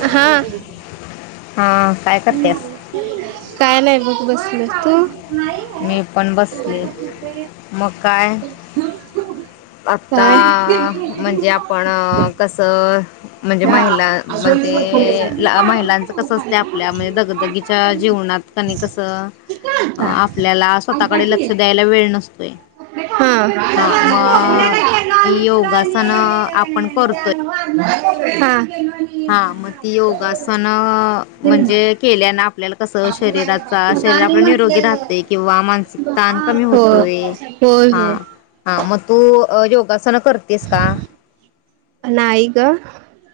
[inaudible] हा हां.. काय करत्यास काय नाही बसले तू मी पण बसले मग काय आता काय आ... म्हणजे आपण अ.. कसं म्हणजे महिला म्हणजे ए.. महिलांच कसं असते आपल्या म्हणजे दगदगीच्या जीवनात कणी कसं अ म्हणतात आपल्याला स्वतःकडे लक्ष द्यायला वेळ नसतोय. हा मग ही योगासनं आपण करतोय हा हा मग ती योगासनं म्हणजे केल्यानं आपल्याला कसं शरीरात शरीर आपलं निरोगी राहतंय किंवा मानसिक ताण कमी हा हो होतोय होय हा होय हा मग तू अ योगासनं क करतेस का? नाही ग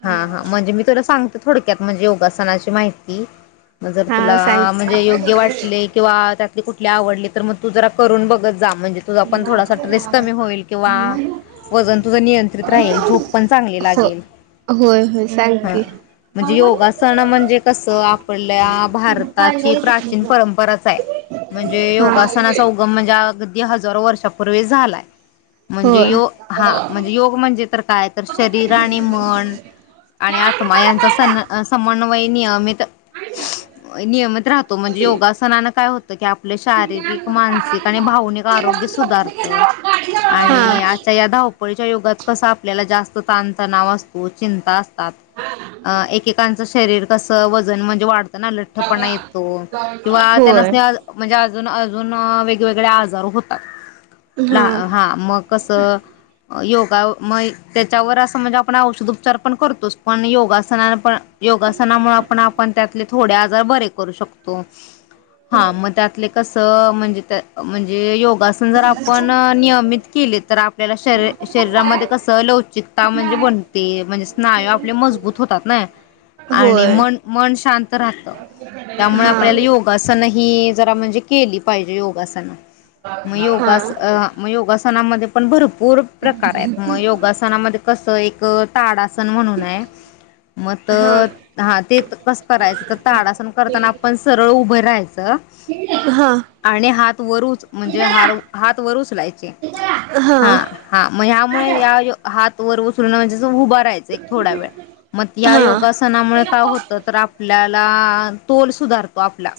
हा हा म्हणजे मी तुला सांगते थोडक्यात म्हणजे योगासनाची माहिती. मग जर हा तुला आ.. सांगते म्हणजे योग्य वाटले किंवा त्यातले कुठले आवडले तर मग तू जरा करून बघत जा. म्हणजे तुझा पण थोडासा ट्रेस कमी होईल किंवा वजन तुझं नियंत्रित राहील झोप पण चांगली हो लागेल. होय होय सांग हा की म्हणजे योगासन म्हणजे कसं आपल्या भारताची प्राचीन परंपराच आहे. म्हणजे हा योगासनाचा होय. उगम म्हणजे अगदी हजारो वर्षापूर्वीच झालाय. म्हणजे यो हा म्हणजे योग म्हणजे तर काय तर शरीर आणि मन आणि आत्मा यांचा सन्म-समन्वय नियमित त नियमित राहतो म्हणजे योगासनानं काय होत त की आपले शारीरिक, मानसिक आणि भावनिक आरोग्य सुधारतं आणि आज या धावपळीच्या युगात कसं आपल्याला जास्त ताणतणाव असतो चिंता अस तात अ एकेकांचं शरीर कसं वजन म्हणजे वाढ तना लठ्ठपणा येतो किंवा त्यांनास्नी आज म्हणजे आज अजून अजून अ वेगवेगळे आजार होतात. ला हा मग कसं योग गाव म त्याच्यावर असं म्हणजे आपण औषध उपचार पण करतोच पण योगासनानं पण योगासनामुळं पण आपण त्यातले थोडे आजार बरे करू शकतो हा म त्यातले कसं म्हणजे त्यात म्हणजे योग गासन जर आपण अ नियमित केली तर आपल्याला शरीर होय शरीरामध्ये कसं लवचिकता म्हणजे हा. बनते म्हणजे स्नाय मजबूत होतात ना आणि होय मन मन शांत राहतं. त्यामुळं हा आपल्याला योगासन ही की जरा म्हणजे केली पाहिजे योगासनं म हा योगास अ हा म योगासना मध्ये पण भरपूर प्रकार हायत म योगनामध्ये कसं एक ताड़ासन म्ह [inaudible] म हा. हा तर हा ते त कसं करायचं तर ताड़ासन करताना आपण सरळ उभं राहायचं हा हा. आणि हात वर ऊच म्हणजे हर हात वर ऊचलायचे. हा हा म ह्यामुळे या बरोबर यो हात वर उचलून म्हणजचेच उभारा थोडयावेळ, म या योगासनामुळं काय होतं तर आपल्याला तोल सुधार तो आपला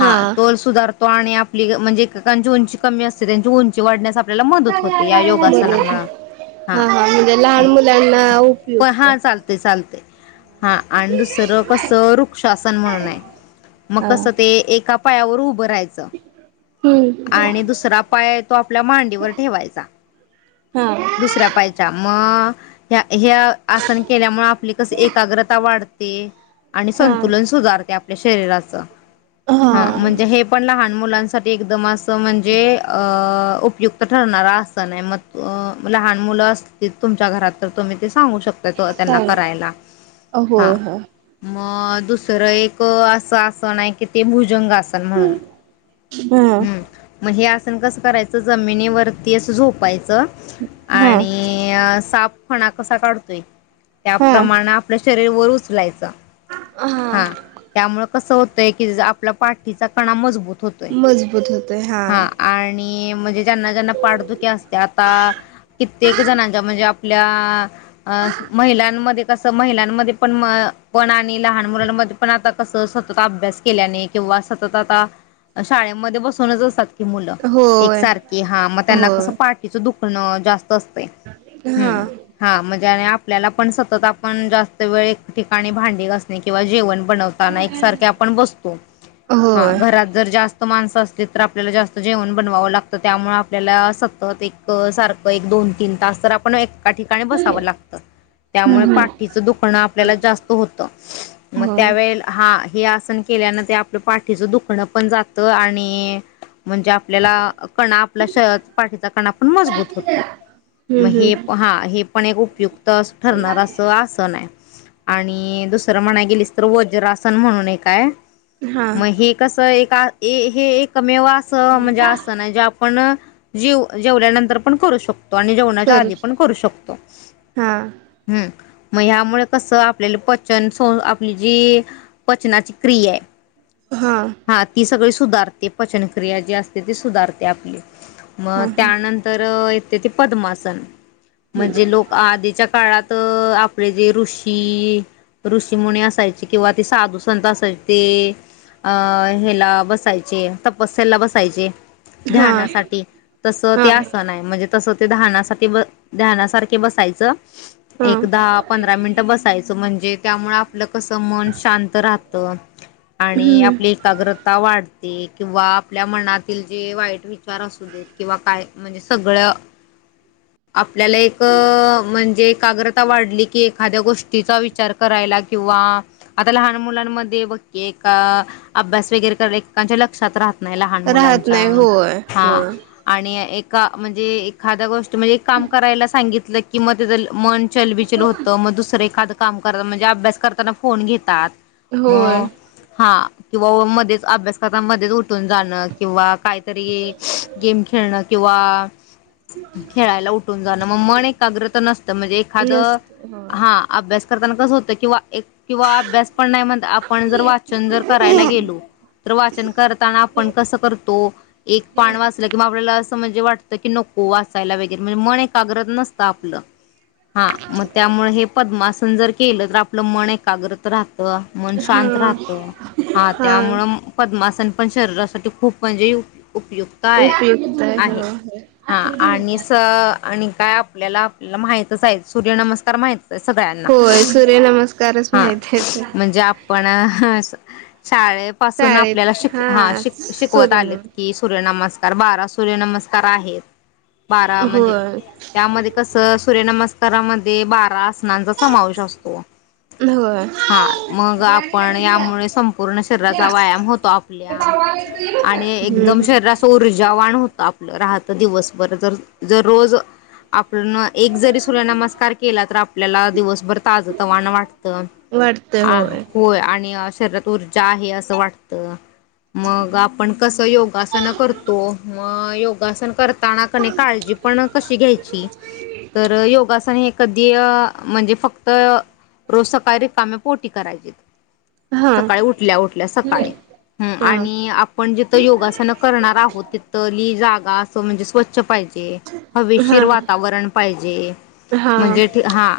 हा तोल सुधार तो आणि आपली गं म्हणजे एककांची उंची कमी असते त्यांची उंची वाढण्यास आप आपल्याला मदद होते या योगासनामुळं हा. म्हणजे लहान मुलांना प उपयुक्त. हा चालतंय चालतंय. हा आणि दुसरं कसं वृक्षासन म्हणून हाय मग हा कसं ते एक आप पायावर‌ उभ भरायचं आणि हम्म. दुसरा पाय तो आपल्या मांडीवर ठेवायचा. हा दुसऱ्या पायाच्या म एह्य आसन केल्यामुळं आपली कस एकाग्रता वाढते आणि हा संतुलन सुधारते आप पल्या शरीराचं हा हां म्हणजे हे पण लहान मुलांसाठी एकदम आसं त म्हणजे अ. उपयुक्त ठरणारा आसन हाय म तो म लहान मुलं असलीत तुमच्या घरात तर तुम्ही ते सांगू शकताय तो त्यांना चालेल करायला हा. होय होय म दुसरं एक आसं आसन हाय की ते भुजंगासन म्हणून. हा हम् म हे आसन कसं करायचं जमिनीवरती असं झोपायचं. चं हा आणि अ साप फणा कसा काढतोय? त्या हा प्रमाण आपलं शरीर वर उचलायचं हा त्यामुळं कसं होतंय की जर आपला पाठीचा कणा मजबूत होतोय. बुत होतोय हां. हा आणि म्हणजे ज्यांना ज्यांना पाठ दुःखी असते आता कित्येक जणांच्या म्हणजे आप आपल्या असं महिलांमध्ये कसं महिलांमध्ये पण म पण आ आणि लहान मुलांमध्ये पण आता कसं सतत अभ्यास केल्याने किव्वा सतत आता शाळे मध्ये बसूनच असतात की मुलं होय एकसारखी हा म त्यांना होय कसं पाठीचं दुखणं जास्त स्त असतंय हा हम्म हा म्हणजे आणि आप आपल्याला पण सतत आपण जास्त वेळ एक ठिकाणी भांडी घासणे किंवा जेवण बनवताना एक सारखे आपण बसतो हा होय घरात हर जास्त स्त माणसं असलीत तर आपल्याला जास्त जेवण बनवावं लागतं त्यामुळं आपल्याला सतत एक सारखं एक दोन दोन तीन तास तर आपण एका ठिकाणी बसावं हम्म लागतं. त्यामुळं हम्म पाठीचं दुखणं आपल्याला जास्त होतं म होय त्यावेळे हा. हे आसन केल्यानं ते आपलं पाठीचं दुखणं पण जात आणि म्हणजे आपल्याला कणा आपल्या [unintelligible] पाठीचा कणा पण मजबूत होतो. हम्म म हे हम्म प हा हे पण एक उपयुक्त असं ठरणार असं आसन हाय. आणि दुसरं म्हणाय गेलीस तर वज्रासन म्हणून आहे काय हा मग हे कस एक हे एकमेव असं म्हणजे असं ना जे आपण जेव जेवल्यानंतर पण करू शकतो. आणि जेवणाच्या कर आधी पण करू शकतो हा हम्. मग ह्यामुळे कसं आपल्याला पचन स आपली जी पचनाची क्रिया आहे. हा ती सगळी सुधारते पचनक्रिया जी असते ती सुधारते आपली मग हा त्यानंतर येते ते पद्मासन म्हणजे लोक आधीच्या काळात आपले जे ऋषी ऋषीमुनी असायची किंवा तेी साधू संत असायचे ते अ हला बस. य तपस बसायचे हा हा ध्यानासाठी तस ते अस हा म्हणजे तस. ते धहानासाठी ब धहानासारखे बसायचं. एक दहा पंधरा मिनिट बसायचं म्हणजे त्यामुळे आपलं कस मन शांत राहत. आणि हम्म आपली एकाग्रता वाढ. ते किंवा आपल्या मनातील जे वाईट विचार असू देत किंवा काय म्हणजे सगळं. [inaudible] आपल्याला एक म्हणजे एकाग्रता वाढली की एखाद्या गोष्टीचा विचार करायला किंवा आता लहान मुलांमध्ये बघकी का अभ्यास वगैरे कर. त्यां लक्षात राहत नाही लहान राहत मुलांच्या नाही होय हा. होय ए म्हणजे एखा गोष्ट म्हणजे काम करायला सांगितलं कि म मन चलबिचल होतं मग दुसरं एखादं काम करत म्हणजे अभ्यास करताना फोन घेतात. होय मग हा किंवा मध्येच अभ्यास करता मध्येच उ ून जाणं किंवा काहीतरी गेम खेळणं किंवा खेळायला उठून जाणं मग मन एकाग्रत नसतं म्हणजे एखादं. नसते हो हा अस्त करताना कस होत किंवा एक किंवा अभ्यास पण नाही म्हण आपण जर वाचन जर करायला गेलो. तर वाचन करताना आपण कस करतो एक पाण वाच कि आपल्याला म्हणजे वाटत की नको वाचायला वगैरे म्हणजे मन एकाग्रत नसतं आपलं. हा मग त्यामुळे हे पद्मासन जर केलं तर आपलं मन एकाग्रत राहत. मन हा शांत राहत हा त्यामुळं. मासां पण शरीरासाठी खूप म्हणजे उपयुक्त आहे उपयुक्त हो आहे हां आणि स आणि काय आपल्याला आपल्याला माहितच आहे सूर्य नमस्कार माहित सगळ्यांना होय सूर्यनमस्कारच हा माहित आहेच म्हणजे आपण शाळे पासून शाळेत आपल्याला शिक हा श शिकवत आलेत सूर्यनम की, सूर्य नमस्कार बारा सूर्यनमस्कार आहेत. बारा म्हणजे होय त्यामध्ये कस सूर्यनमस्कारामध्ये बारा अस लनाचा समावेश असतो. होय हा मग आपण यामुळे संपूर्ण शरीराचा व्यायाम होतो. आपल्या आणि एकदम हम्म शरीरास ऊर्जावाण होत आपलं राहत तर दिवसभर जर जर रोज आपण एक जरी सूर्यनमस्कार केला तर आपल्याला दिवसभर ताज तवाण वाटतं. आ होय आणि असं म आपण कस योगासन करतो [unintelligible] योगासन करताना क काळजी पण कशी घ्यायची तर योगासन हे कधी म्हणजे फक्त रोज सकाळी रीकामे पोटी करायची. हा सकाळी उठल्या उठल्या सकाळी हम्म हा आणि आपण जिथं योगासन करणार आहोत तिथ लि जागा असं म्हणजे स्वच्छ पाहिजे. हा हवेशीर वातावरण पाहिजे हा म्हणजे हा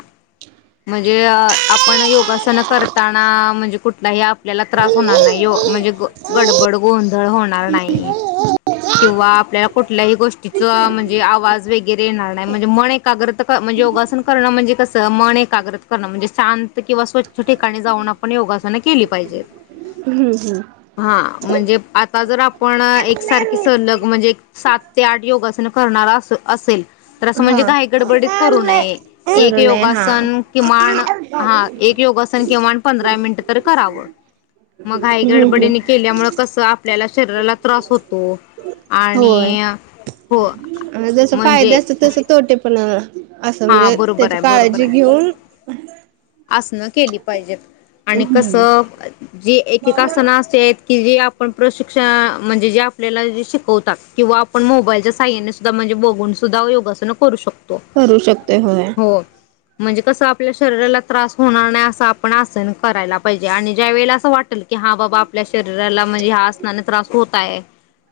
म्हणजे आपण योगासन करताना म्हणजे कुठ. हे आपल्याला त्रास होणार नाही यो म्हणजे गडबड गोंधळ होणार नाही. किंवा आपल्याला कुठल्याही गोष्टीचा म्हणजे आवाज वगैरे येणार नाही म्हणजे मन एकाग्र म्हणजे योगासन करण म्हणजे कसं मन एकाग्र करणं म्हणजे शांत किंवा स्वच्छ ठिकाणी जाऊन आपण योग केली पाहिजेत. हम् हम हा म्हणजे आता जर आपण एकसारखी हम्म सलग म्हणजे सात ते आठ योगासन करणार. अस असेल. तर असं हा म्हणजे काही गडबडीत करू नये एक नये हा योगासन किमान हा एक योगासन केवन पंधरा मिनिट तर करावं. मग घाई हम्म हम्म गडबडीने केल्यामुळे कसं आपल्याला शरीराला त्रास होत. हो होय आणि हो जस फायदे म्हणजे असत तस तोटे पण असं हा म्हणजे बरोबर त्याची आहे बरोबर काळजी आहे घेऊन, आसनं केली पाहिजेत आणि कसं जी एकेका आसनं असे आहेत. की जे आपण प्रशिक्षण म्हणजे जे आपल्याला जे शिकवतात किंवा आपण मोबाईलच्या साह्याने सुद्धा ण बघून सुद्धा योगासन करू शकतो. करू शकते होय. हो. म्हणजे कसं आपल्या शरीराला त्रास होणार नाही असं आपण करायला पाहिजे आणि ज्या वेळे असं वाट की हा बाबा आपल्या शरीराला म्हणजे ह्याआसनाने त्रास होतय.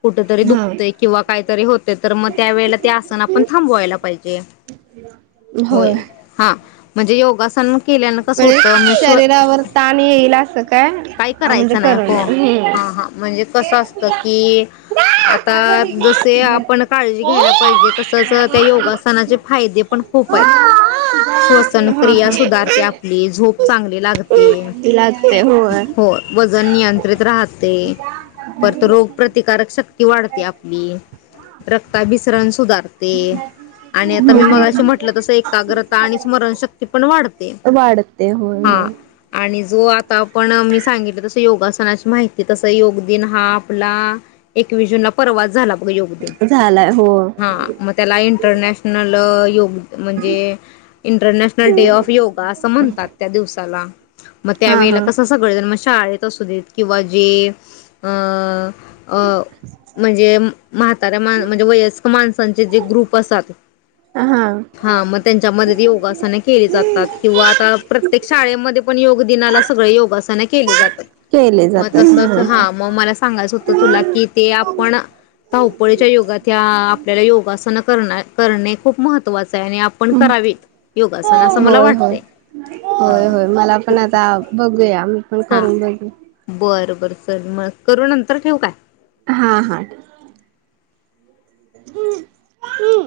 कुठ तरी हा दुखतेय किंवा काहीतरी होते तर मग त्या वेळेला ते आसन आपण थांबवायला पाहिजे. होय. हा म्हणजे योगासन केल्यान कस म्हणजे होत म श शरीरावर ताण येईल असं काय काही म्हणजे करायचं नाही करू हो, नये हा म्हणजे कसं असतं की, आता जसे हम्म आपण काळजी घ्यायला पाहिजे तसच त्या योगासनाचे फायदे खूप आहेत शवसन हा क्रिया हा सुधारते. झोप चांगली लागते. लागते होय हो वजन नियंत्रित राहते. परत रोग प्रतिकारक शक्ती वाढते आपली रक्ताभिसरण सुधारते, आणि आता हम्म मी हम्म मगे म्हटलं तस एकाग्रता आणि स्मरणशक्ती पण वाढते. वाढते होय हा होय आणि जो आता आपण मी सांगितलं तस योगासने माहिती तस योग दिन हा आपला एकवीस जून परवा झाला झालाय हो ह इ म्हणजे इंटरनॅशनल डे ऑफ योगा असं म्हणतात त्या दिवसाला मग हा त्यावेेळेला हा कसं सगळजण मग शाळेत असू देत किंवा जे अं अ म्हणजे म्हातऱ्या माणसाला म्हणजे वय माणचे जे ग्रुप अस हा हा मग त्यांच्या म योगासना केली जातात किंवा आता प्रत्येक शाळेमध्ये पण योग दिनाला सगळे योगासना केली जातात केले मग जातात तसच हा मग मला सांगायचं होतं तुला कि ते आपण धावपळीच्या युगात या आपल्याला योगासन कर करणे खूप महत् आपण करावीत योगासन असं मला होय होय वाटतय होय होय मला पण आता बघूया मी पण करून बघू र च मग करू नंतर ठेवू काय हा हा हम्म हम्